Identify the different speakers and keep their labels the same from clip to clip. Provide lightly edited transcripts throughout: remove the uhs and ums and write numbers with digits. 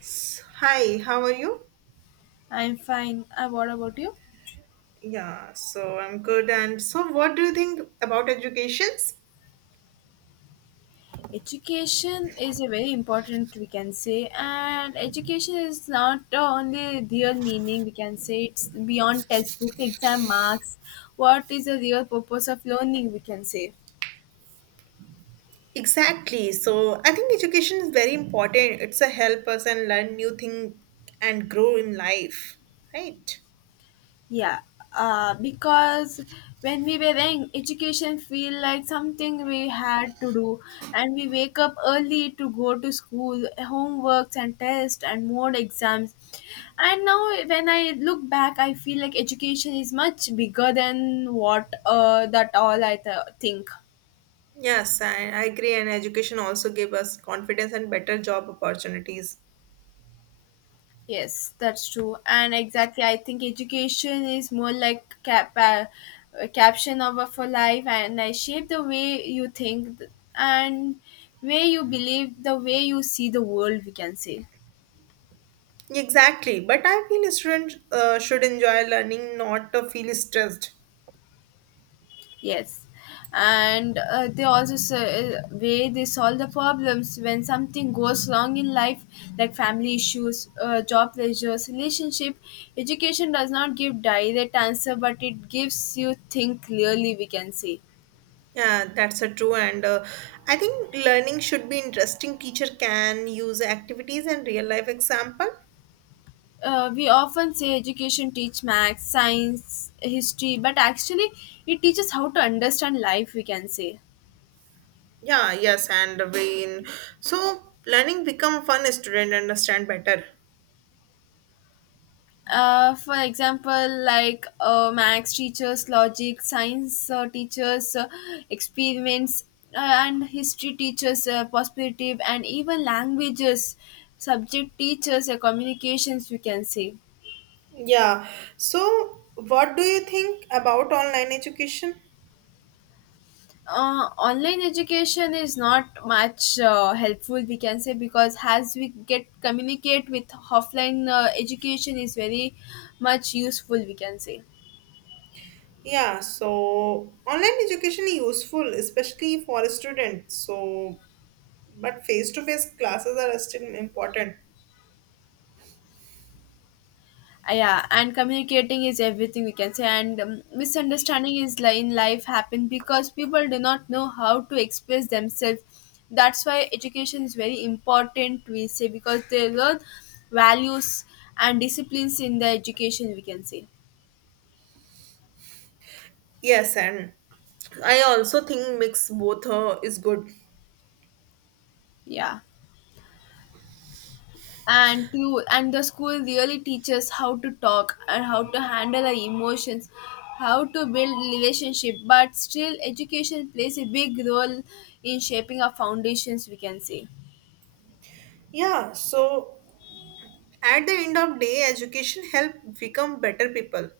Speaker 1: Hi, how are you?
Speaker 2: I'm fine. What about you?
Speaker 1: Yeah, so I'm good. And so, what do you think about educations?
Speaker 2: Education is a very important, we can say, and education is not only real meaning, we can say, it's beyond textbook exam marks. What is the real purpose of learning, we can say?
Speaker 1: Exactly. So, I think education is very important. It's a help us and learn new thing and grow in life, right?
Speaker 2: Yeah, because when we were young, education feel like something we had to do, and we wake up early to go to school, homeworks and tests and more exams. And now, when I look back, I feel like education is much bigger than what that all I think.
Speaker 1: Yes, I agree. And education also give us confidence and better job opportunities.
Speaker 2: Yes, that's true. And exactly, I think education is more like cap a caption of a for life, and I shape the way you think and way you believe, the way you see the world. We can say.
Speaker 1: Exactly. But I feel students should enjoy learning, not feel stressed.
Speaker 2: Yes, and they also say, way they solve the problems when something goes wrong in life, like family issues, job pressures, relationship. Education does not give direct answer, but it gives you think clearly. We can say.
Speaker 1: Yeah, that's a true. And I think learning should be interesting. Teacher can use activities and real life example.
Speaker 2: We often say education teach math science history, but actually it teaches how to understand life, we can say.
Speaker 1: Yeah, yes, and when so learning become fun, student understand better.
Speaker 2: For example like max teachers logic science, teachers experiments, and history teachers perspective, and even languages subject teachers communications, we can say.
Speaker 1: Yeah. So, what do you think about online education?
Speaker 2: Online education is not much helpful, we can say, because as we get communicate with offline education is very much useful, we can say.
Speaker 1: Yeah, so online education is useful, especially for students. So, but face to face classes are still important.
Speaker 2: Yeah, and communicating is everything, we can say, and misunderstanding in life happen because people do not know how to express themselves. That's why education is very important, we say, because they learn values and disciplines in the education, we can say.
Speaker 1: Yes, and I also think mix both is good.
Speaker 2: Yeah, and you and the school really teaches how to talk and how to handle our emotions, how to build relationship, but still education plays a big role in shaping our foundations, we can say.
Speaker 1: Yeah, so at the end of day, education help become better people.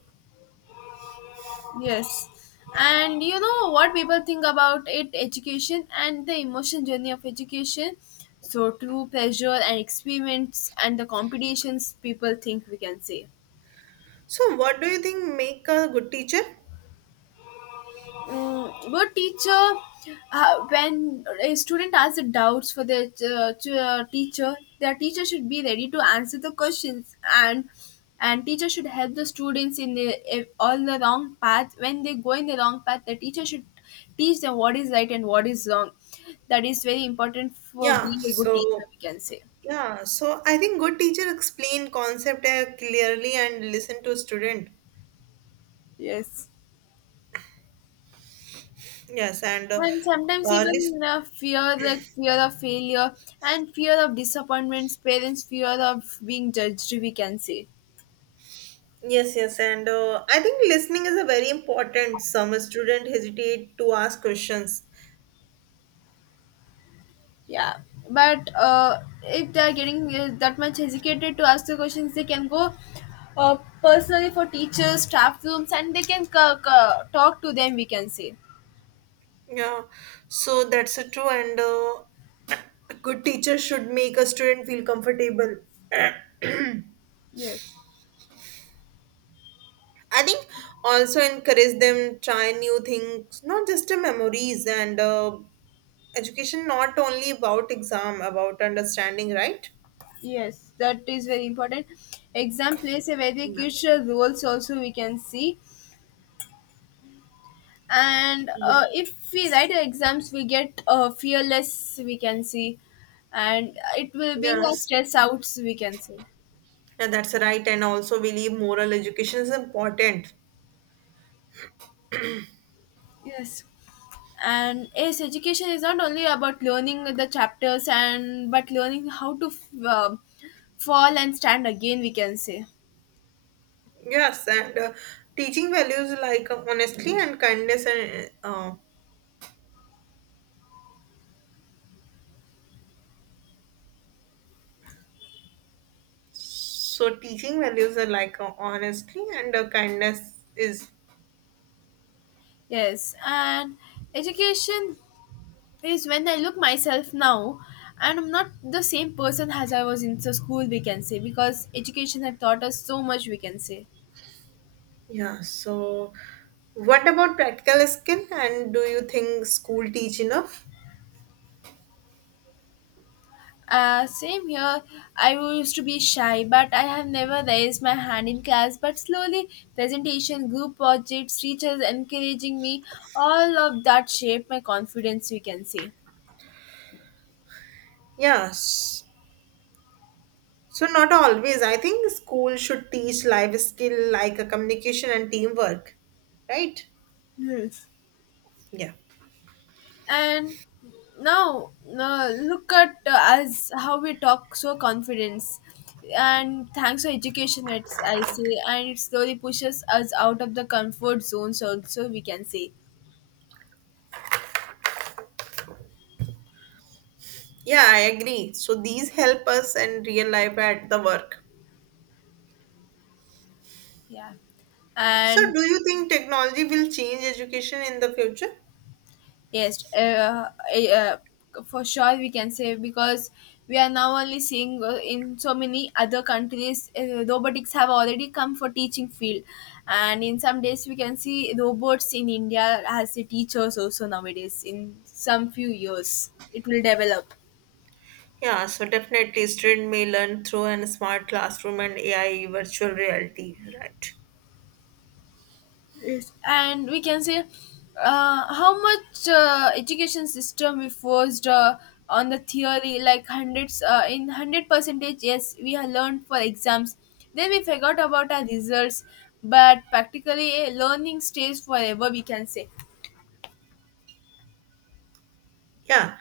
Speaker 2: Yes, and you know what people think about it, education and the emotion journey of education, so through pressure and experiments and the competitions people think, we can say.
Speaker 1: So what do you think make a good teacher?
Speaker 2: Mm, good teacher, when a student has the doubts for their teacher, their teacher should be ready to answer the questions. And teacher should help the students in the, if all the wrong path, when they go in the wrong path the teacher should teach them what is right and what is wrong. That is very important for
Speaker 1: Yeah,
Speaker 2: being a good teacher,
Speaker 1: so
Speaker 2: we can say.
Speaker 1: yeah, so I think good teacher explain concept clearly and listen to student.
Speaker 2: Yes.
Speaker 1: Yes, and
Speaker 2: And sometimes
Speaker 1: listen.
Speaker 2: even fear, like fear of failure and fear of disappointments, parents, fear of being judged, we can say.
Speaker 1: Yes, yes, and I think listening is a very important. Some student hesitate to ask questions.
Speaker 2: Yeah, but if they are getting that much hesitated to ask the questions, they can go uh, personally for teachers staff rooms and they can talk to them, we can say.
Speaker 1: Yeah, so that's a true, and a good teacher should make a student feel comfortable.
Speaker 2: Yes.
Speaker 1: I think also encourage them try new things, not just the memories and education. Not only about exam, about understanding, right?
Speaker 2: Yes, that is very important. Exam plays a very
Speaker 1: Yeah.
Speaker 2: crucial roles also, we can see. And
Speaker 1: Yeah.
Speaker 2: if we write the exams we get fearless, we can see. And it will bring us
Speaker 1: Yes.
Speaker 2: stress out, we can see.
Speaker 1: Yeah, that's right. And also, believe moral education is important.
Speaker 2: Yes. And yes, education is not only about learning the chapters and but learning how to fall and stand again, we can say.
Speaker 1: Yes, and teaching values like honestly and kindness and so teaching values are like honestly and kindness is.
Speaker 2: Yes, and education is when I look myself now, and I'm not the same person as I was in the school, we can say, because education had taught us so much, we can say.
Speaker 1: Yeah, so what about practical skill and do you think school teach enough?
Speaker 2: Same here. I used to be shy, but I have never raised my hand in class. But slowly, presentation, group projects, teachers encouraging me, all of that shaped my confidence, we can say.
Speaker 1: Yes. So not always. I think school should teach life skill like a communication and teamwork, right? Yeah.
Speaker 2: And now, look at us, how we talk so confidence. And thanks to education, it's, I say, and it slowly pushes us out of the comfort zones, also, we can say.
Speaker 1: Yeah, I agree. So these help us in real life at the work.
Speaker 2: Yeah,
Speaker 1: So
Speaker 2: and
Speaker 1: do you think technology will change education in the future?
Speaker 2: yes, uh, for sure, we can say, because we are now only seeing in so many other countries robotics have already come for teaching field, and in some days we can see robots in India as the teachers also nowadays. In some few years, it will develop.
Speaker 1: Yeah, so definitely student may learn through an smart classroom and AI virtual reality, right?
Speaker 2: Yes, and we can say how much education system we forced on the theory, like hundreds in hundred percentage. Yes, we have learned for exams. Then we forgot about our results, but practically learning stays forever. We can say,
Speaker 1: Yeah.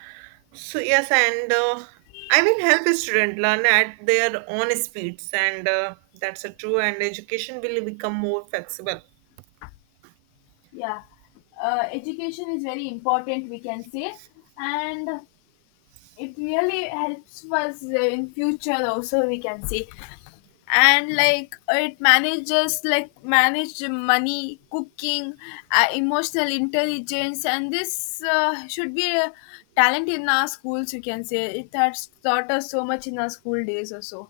Speaker 1: So yes, and I will help a student learn at their own speeds, and that's a true. And education will become more flexible.
Speaker 2: yeah, education is very important. We can say, and it really helps us in future also. We can say, and like it manages, like manage money, cooking, emotional intelligence, and this should be a talent in our schools, you can say. It has taught us so much in our school days or so.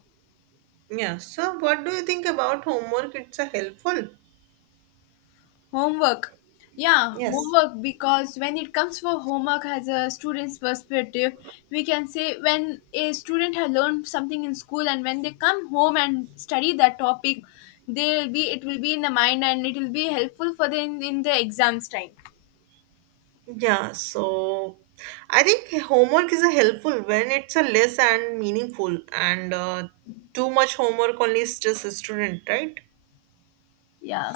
Speaker 1: Yeah. So what do you think about homework? It's a helpful.
Speaker 2: Homework. Yeah,
Speaker 1: Yes.
Speaker 2: homework, because when it comes for homework as a student's perspective, we can say when a student has learned something in school and when they come home and study that topic, they'll be it will be in the mind and it will be helpful for them in the exams time.
Speaker 1: Yeah. So I think homework is a helpful when it's a less and meaningful, and too much homework only stress a student, right?
Speaker 2: Yeah.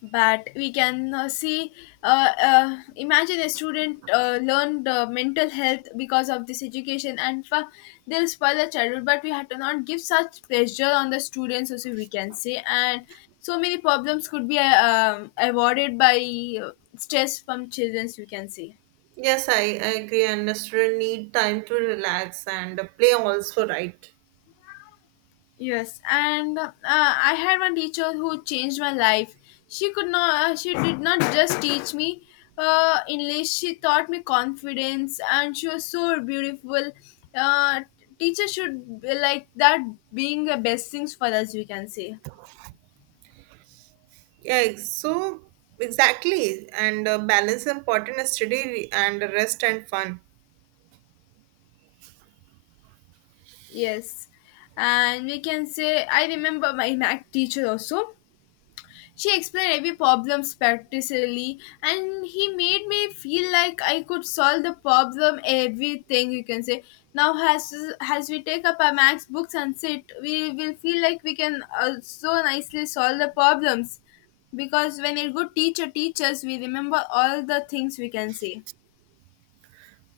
Speaker 2: But we can see, imagine a student learned mental health because of this education and they'll spoil the childhood, but we have to not give such pressure on the students also, we can say, and so many problems could be avoided by stress from children, we can say.
Speaker 1: Yes, I agree. And a student need time to relax and play also, right?
Speaker 2: Yes, and I had one teacher who changed my life. She could not. She did not just teach me English. She taught me confidence, and she was so beautiful. Uh, Teacher should be like that, being the best things for us. We can say
Speaker 1: So exactly, and balance is important as study and rest and fun.
Speaker 2: yes, and we can say I remember my math teacher also. She explained every problem practically, and he made me feel like I could solve the problem, everything, you can say. Now, as we take up our max books and sit, we will feel like we can so nicely solve the problems. Because when a good teacher teaches, we remember all the things, we can say.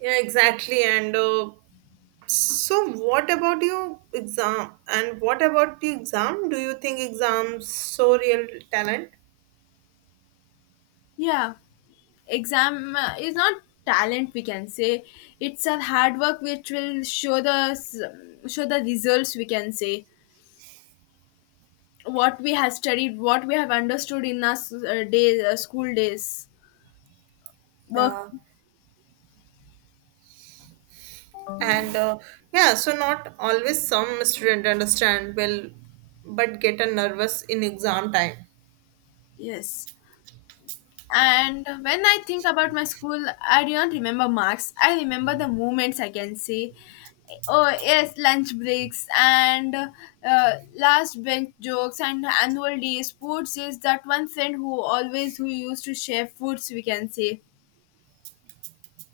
Speaker 1: Yeah, exactly, and so what about your exam? And what about the exam? Do you think exams show real talent?
Speaker 2: Yeah, exam is not talent, we can say. It's a hard work which will show the show the results, we can say, what we have studied, what we have understood in our s- day school days work.
Speaker 1: Yeah, and yeah, so not always some student understand well, but get a nervous in exam time.
Speaker 2: Yes, and when I think about my school I do not remember marks, I remember the moments, I can say. Oh yes, lunch breaks and last bench jokes and annual day sports, is that one friend who always who used to share foods, we can say.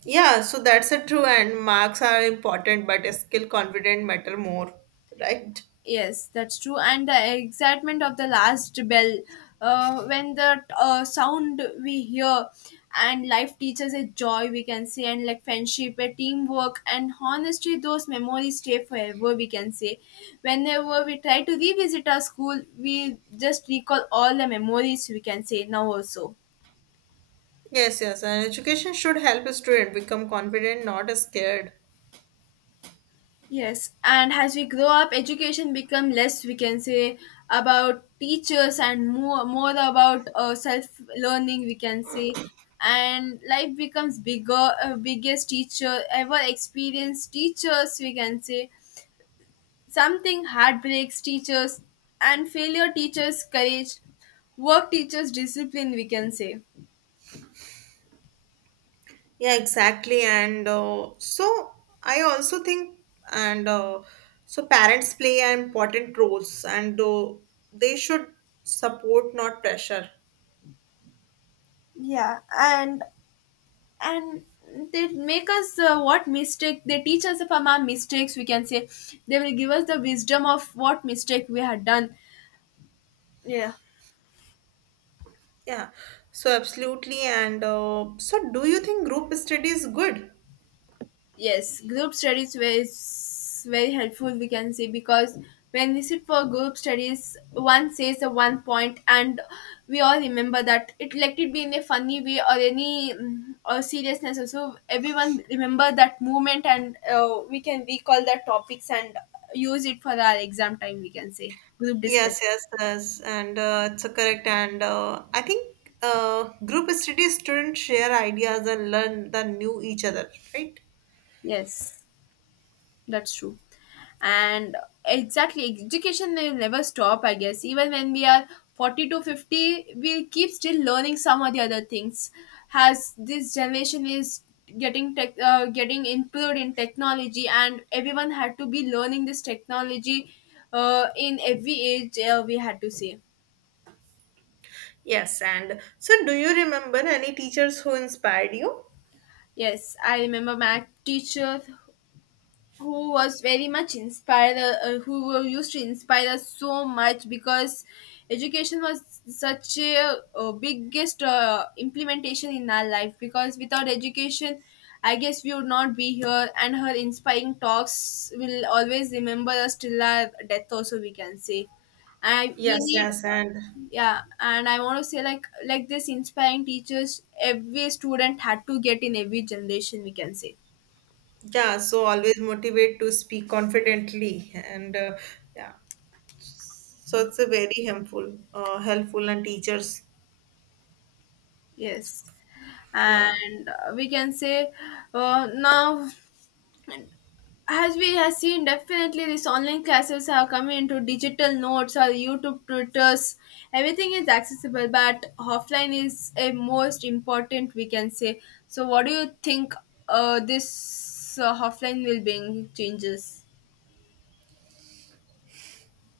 Speaker 1: Yeah, so that's a true, and marks are important, but skill confident matter more, right?
Speaker 2: Yes, that's true. And the excitement of the last bell, when the sound we hear, and life teaches a joy, we can say, and like friendship, a teamwork, and honestly, those memories stay forever. We can say, whenever we try to revisit our school, we just recall all the memories, we can say now also.
Speaker 1: Yes, yes, and education should help a student become confident, not scared.
Speaker 2: Yes, and as we grow up, education become less, we can say, about teachers and more, more about self-learning, we can say. And life becomes bigger, biggest teacher ever experienced teachers, we can say. Something heartbreaks teachers and failure teachers courage, work teachers discipline, we can say.
Speaker 1: Yeah, exactly. And I also think, and so parents play an important roles, and they should support, not pressure.
Speaker 2: Yeah, and and they make us what mistake they teach us from our mistakes, we can say. They will give us the wisdom of what mistake we had done. Yeah.
Speaker 1: Yeah, so absolutely. And so, do you think group study is good?
Speaker 2: Yes, group studies was very helpful, we can say, because when we sit for group studies, one says a one point, and we all remember that. It let it be in a funny way or any or seriousness. Also, everyone remember that moment, and we can recall the topics and use it for our exam time. We can say group discussion.
Speaker 1: Yes, yes, yes, and it's a correct. And I think group study students share ideas and learn the new each other, right?
Speaker 2: Yes. That's true. And exactly, education will never stop, I guess. Even when we are 40 to 50, we keep still learning some of the other things. Has this generation is getting improved in technology, and everyone had to be learning this technology in every age, we had to say.
Speaker 1: Yes, and so do you remember any teachers who inspired you?
Speaker 2: Yes, I remember my teacher who was very much inspired who were used to inspire us so much because education was such a biggest implementation in our life because without education I guess we would not be here, and her inspiring talks will always remember us till our death also, we can say, and we
Speaker 1: Yes,
Speaker 2: need
Speaker 1: yes, and
Speaker 2: yeah, and I want to say like this inspiring teachers every student had to get in every generation, we can say.
Speaker 1: yeah, so always motivate to speak confidently, and yeah, so it's a very helpful, helpful, and teachers,
Speaker 2: Yes,
Speaker 1: yeah,
Speaker 2: and we can say, now, as we have seen, definitely these online classes are coming into digital notes or YouTube tutors. Everything is accessible, but offline is a most important, we can say. So what do you think, this offline will bring changes?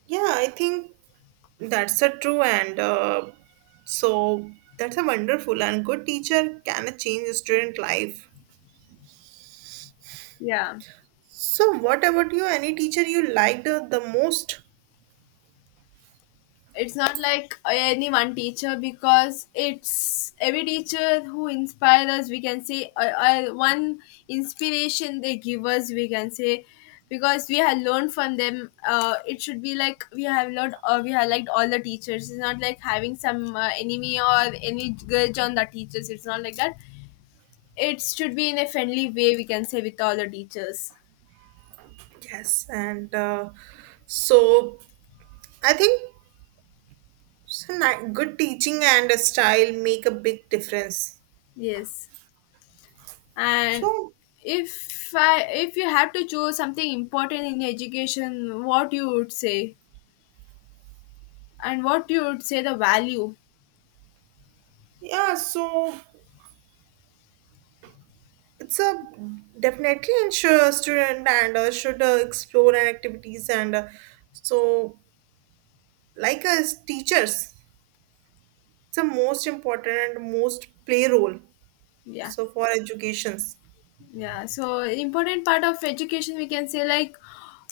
Speaker 1: yeah, I think that's a true, and so that's a wonderful and good teacher can change a student life.
Speaker 2: Yeah,
Speaker 1: So, what about you? Any teacher you liked the most?
Speaker 2: it's not like any one teacher, because it's every teacher who inspires us, we can say, one inspiration they give us, we can say, because we have learned from them. It should be like we have learned, we have liked all the teachers. It's not like having some enemy or any grudge on the teachers. It's not like that. It should be in a friendly way, we can say, with all the teachers.
Speaker 1: Yes, and so I think some good teaching and a style make a big difference.
Speaker 2: Yes. And
Speaker 1: So
Speaker 2: if you have to choose something important in education, what you would say, and what you would say the value?
Speaker 1: yeah, so it's a definitely ensure student and should explore and activities and so like as teachers, it's the most important and most play role.
Speaker 2: Yeah,
Speaker 1: So for educations,
Speaker 2: yeah. So important part of education, we can say, like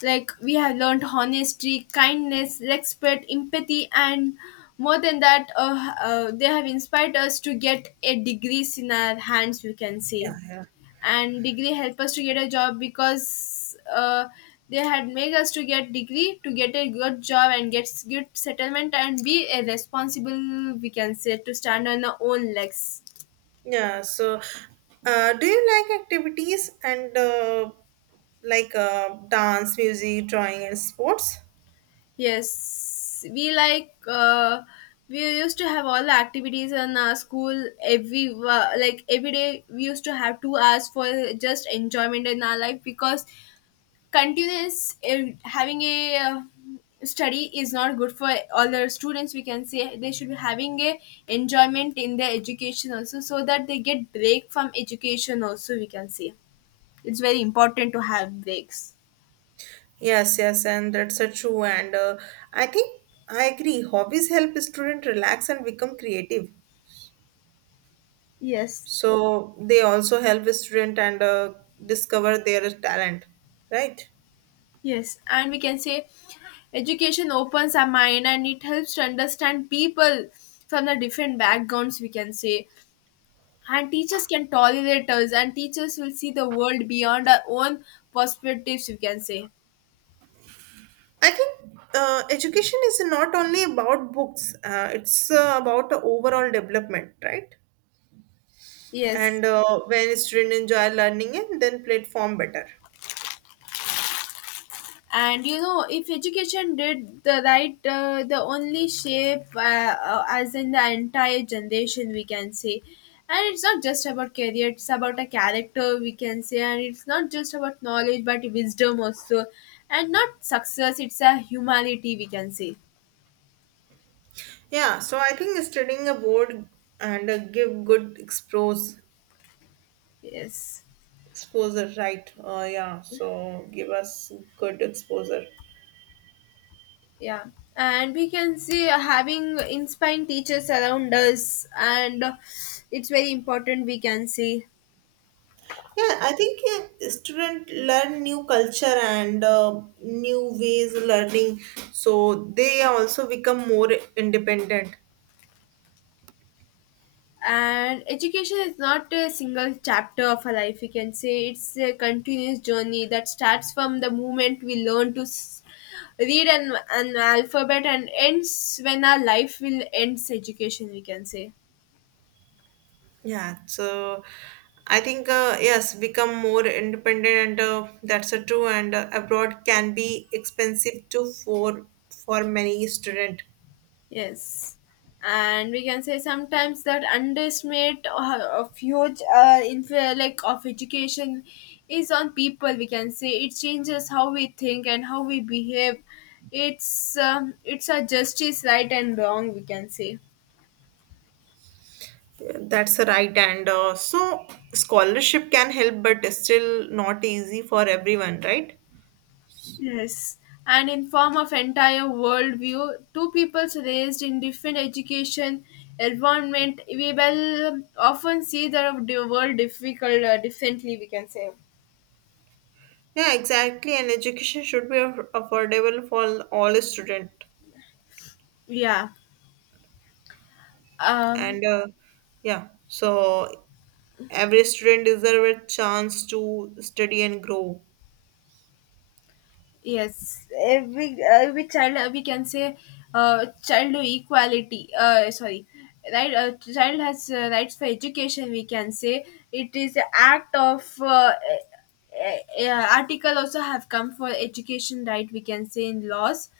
Speaker 2: like we have learned honesty, kindness, respect, empathy, and more than that, they have inspired us to get a degrees in our hands, we can say. And degree help us to get a job, because they had make us to get degree to get a good job and get good settlement and be a responsible, we can say, to stand on our own legs.
Speaker 1: yeah. So do you like activities and like dance, music, drawing, and sports?
Speaker 2: Yes, we like, we used to have all the activities in our school every like every day we used to have 2 hours for just enjoyment in our life, because continuous having a study is not good for all the students, we can say. They should be having a enjoyment in their education also, so that they get break from education also, we can say. It's very important to have breaks.
Speaker 1: Yes, yes, and that's a true. And I think I agree. Hobbies help student relax and become creative.
Speaker 2: Yes,
Speaker 1: So they also help a student and discover their talent, right?
Speaker 2: yes, and we can say education opens our mind and it helps to understand people from the different backgrounds, we can say, and teachers can tolerate us, and teachers will see the world beyond our own perspectives, we can say.
Speaker 1: I think education is not only about books. It's about the overall development, right?
Speaker 2: Yes,
Speaker 1: And when student enjoy learning and then platform better.
Speaker 2: and you know, if education did the right, the only shape, as in the entire generation, we can say. And it's not just about career, it's about a character, we can say. And it's not just about knowledge, but wisdom also. And not success, it's a humanity, we can say.
Speaker 1: Yeah, so I think studying a board and give good explores.
Speaker 2: Yes.
Speaker 1: Exposure, right? Yeah. So give us good exposure.
Speaker 2: Yeah. And we can see having inspiring teachers around us, and it's very important, we can see.
Speaker 1: Yeah, I think yeah, student learn new culture and new ways of learning, so they also become more independent.
Speaker 2: And education is not a single chapter of a life, we can say. It's a continuous journey that starts from the moment we learn to read an alphabet and ends when our life will ends education, we can say.
Speaker 1: Yeah, so I think yes, become more independent and that's a true. And abroad can be expensive too for many student.
Speaker 2: Yes, and we can say sometimes that underestimate of huge like of education is on people. We can say it changes how we think and how we behave. It's a justice, right and wrong, we can say.
Speaker 1: That's right, and so scholarship can help, but it's still not easy for everyone, right?
Speaker 2: Yes, and in form of entire worldview, two peoples raised in different education environment, we will often see the world difficult differently, we can say.
Speaker 1: Yeah, exactly. And education should be affordable for all students.
Speaker 2: Yeah. Um.
Speaker 1: And yeah, so every student deserves a chance to study and grow.
Speaker 2: Yes, every child, we can say, child equality, sorry, right, child has rights for education, we can say. It is an act of, uh, article also have come for education right, we can say, in laws,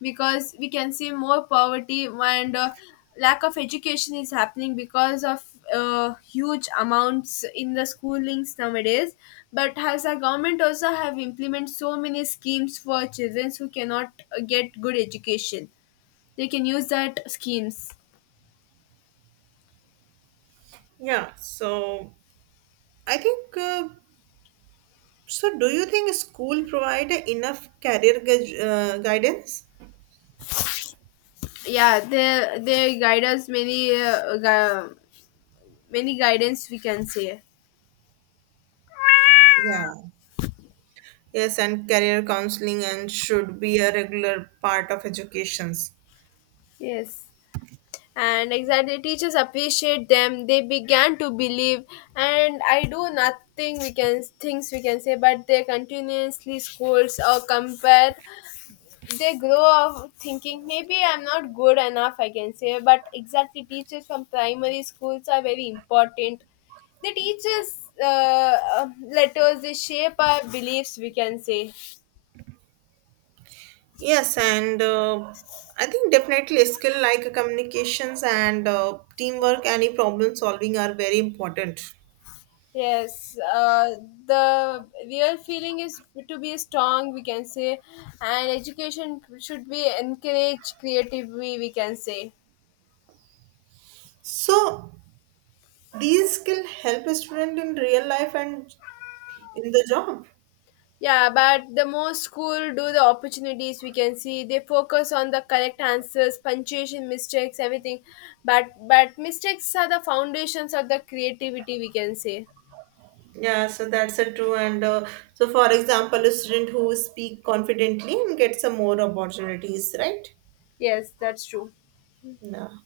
Speaker 2: because we can see more poverty and lack of education is happening because of huge amounts in the schoolings nowadays, but has our government also have implement so many schemes for children who cannot get good education, they can use that schemes.
Speaker 1: Yeah, so I think so. Do you think school provide enough career guidance?
Speaker 2: Yeah, they guide us many, many guidance, we can say.
Speaker 1: Yeah. Yes, and career counseling and should be a regular part of educations.
Speaker 2: Yes, and exactly teachers appreciate them, they began to believe, and I do nothing, we can things, we can say, but they continuously scolds or compare, they grow up thinking maybe I'm not good enough, I can say, but exactly teachers from primary schools are very important. They teach us, letters, they shape our beliefs, we can say.
Speaker 1: Yes, and I think definitely skill like communications and teamwork, any problem solving are very important.
Speaker 2: Yes, the real feeling is to be strong, we can say, and education should be encourage creatively, we can say.
Speaker 1: So these skill help a student in real life and in the job.
Speaker 2: Yeah, but the more school do the opportunities, we can see they focus on the correct answers, punctuation mistakes, everything. But mistakes are the foundations of the creativity, we can say.
Speaker 1: Yeah, so that's a true. And so, for example, a student who speak confidently and gets some more opportunities, right?
Speaker 2: Yes, that's true.
Speaker 1: No.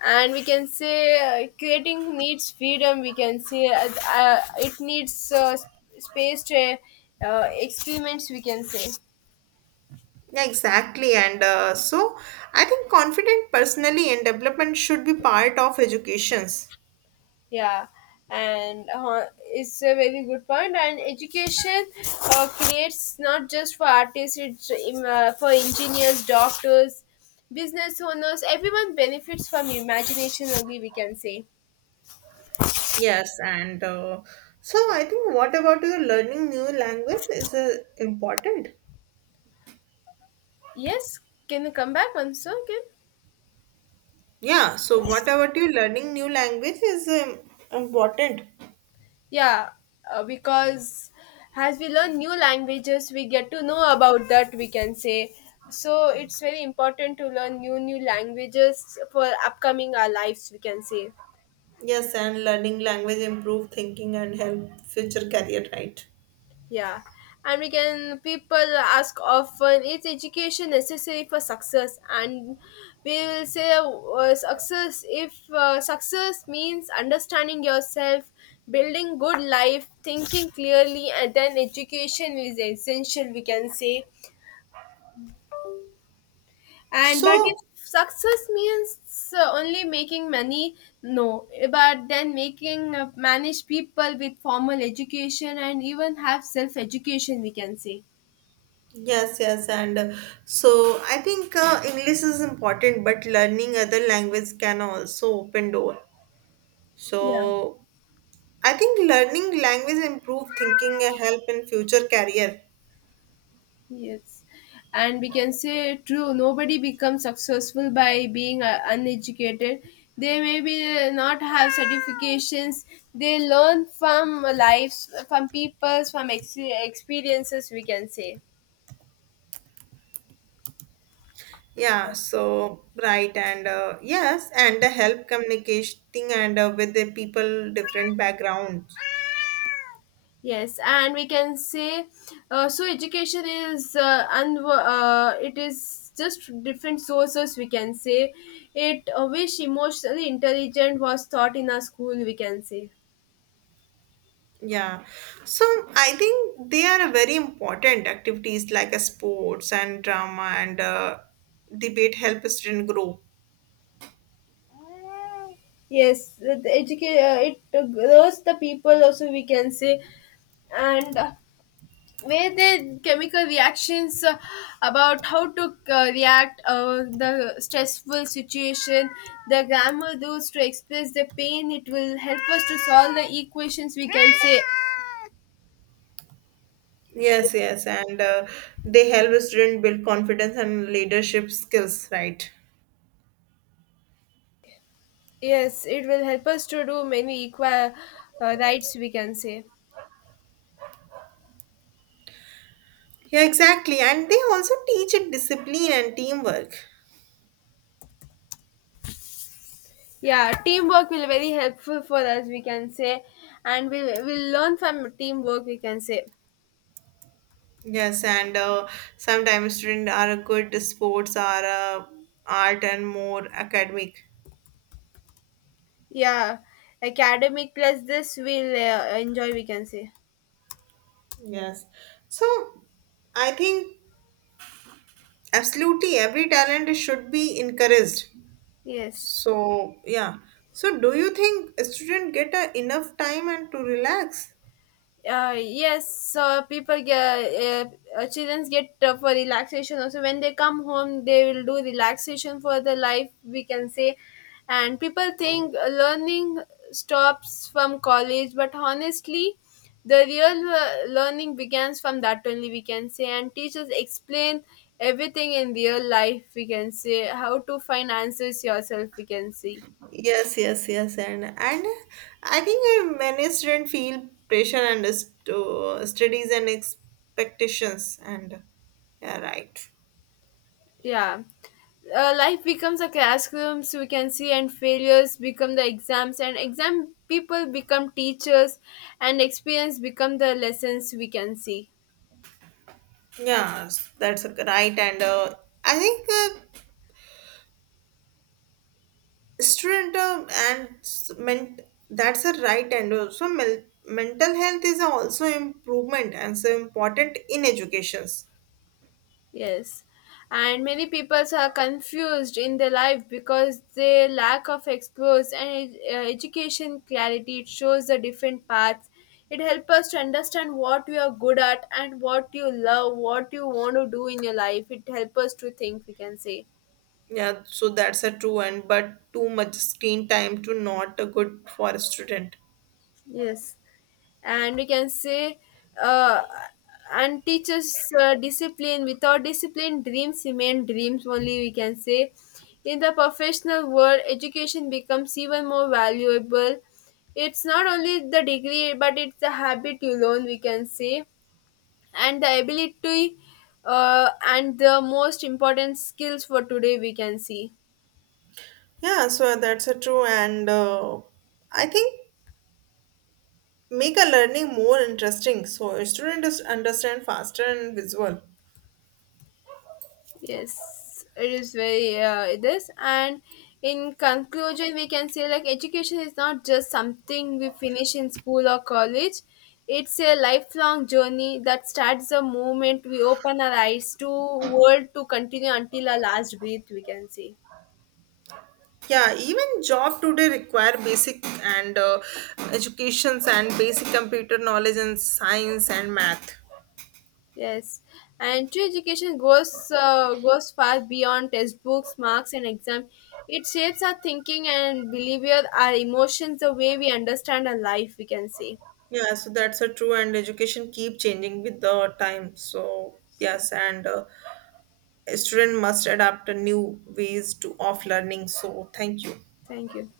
Speaker 2: And we can say, creating needs freedom, we can say, it needs space to experiments, we can say.
Speaker 1: Yeah, exactly. And so I think confident personally and development should be part of educations.
Speaker 2: Yeah, and it's a very good point. And education creates not just for artists, it's for engineers, doctors, business owners, everyone benefits from imagination only, we can say.
Speaker 1: Yes, and so I think what about you learning new language is important.
Speaker 2: Yes, can you come back once again?
Speaker 1: Yeah, so what about you learning new language is important.
Speaker 2: Yeah, because as we learn new languages, we get to know about that, we can say. So it's very important to learn new languages for upcoming our lives, we can say.
Speaker 1: Yes, and learning language improve thinking and help future career, right?
Speaker 2: Yeah. And we can people ask often, is education necessary for success? And we will say, success if success means understanding yourself, building good life, thinking clearly, and then education is essential, we can say. And but if
Speaker 1: So
Speaker 2: success means only making money, no. But then making, manage people with formal education and even have self education, we can say.
Speaker 1: yes, yes, and so I think English is important, but learning other language can also open door.
Speaker 2: Yeah.
Speaker 1: So I think learning language improve thinking, help in future career.
Speaker 2: Yes. And we can say true, nobody becomes successful by being uneducated. They maybe not have certifications. They learn from lives, from peoples, from experiences, we can say.
Speaker 1: Yeah, so right, and yes, and help communicating and with the people different backgrounds.
Speaker 2: Yes, and we can say, so education is, and it is just different sources, we can say, it, which emotionally intelligent was taught in our school, we can say.
Speaker 1: Yeah, so I think they are very important activities like sports and drama and debate help student grow.
Speaker 2: Yes, the educate it grows the people also, we can say, and made the chemical reactions, about how to react the stressful situation, the grammar rules to express the pain, it will help us to solve the equations, we can say.
Speaker 1: Yes, yes, and they help a student build confidence and leadership skills, right?
Speaker 2: Yes, it will help us to do many equal, rights, we can say.
Speaker 1: Yeah, exactly. And they also teach a discipline and teamwork.
Speaker 2: Yeah, teamwork will very helpful for us, we can say, and we will learn from teamwork, we can say.
Speaker 1: Yes, and sometimes students are good sports, are art, and more academic.
Speaker 2: Yeah, academic plus this we'll enjoy, we can say.
Speaker 1: Yes. So I think absolutely every talent should be encouraged.
Speaker 2: Yes,
Speaker 1: So yeah. So do you think a student get enough time and to relax?
Speaker 2: yes, so people get, children get, for relaxation also, when they come home they will do relaxation for the life, we can say. And people think, learning stops from college, but honestly the real learning begins from that only, we can say, and teachers explain everything in real life, we can say, how to find answers yourself, we can see.
Speaker 1: Yes, yes, yes, and I think I managed and feel pressure and studies and expectations and yeah, right.
Speaker 2: Yeah. Life becomes a classroom, so we can see, and failures become the exams, and exam people become teachers, and experience become the lessons, we can see.
Speaker 1: Yeah, that's right, and I think student and s- men- that's a right, and also mental health is also improvement and so important in educations.
Speaker 2: Yes. And many people are confused in their life because they lack of explores and, education clarity. It shows the different paths. It helps us to understand what you are good at and what you love, what you want to do in your life. It helps us to think, we can say.
Speaker 1: Yeah, so that's a true and but too much screen time to not a good for a student.
Speaker 2: Yes. And we can say, uh, and teaches discipline, without discipline dreams remain dreams only, we can say. In the professional world education becomes even more valuable. It's not only the degree, but it's the habit you learn, we can say, and the ability, and the most important skills for today, we can see.
Speaker 1: Yeah, so that's a true, and I think make a learning more interesting so a student is understand faster and visual.
Speaker 2: Yes, it is very this, and in conclusion we can say, like, education is not just something we finish in school or college. It's a lifelong journey that starts the moment we open our eyes to world, to continue until our last breath, we can say.
Speaker 1: Yeah, even job today require basic and educations and basic computer knowledge and science and math.
Speaker 2: Yes. And true education goes, goes far beyond textbooks, marks and exam. It shapes our thinking and behavior, our emotions, the way we understand our life, we can say.
Speaker 1: Yeah, so that's a true, and education keep changing with the time. So
Speaker 2: So
Speaker 1: yes, and a student must adapt a new ways to of learning. So thank you.
Speaker 2: thank you.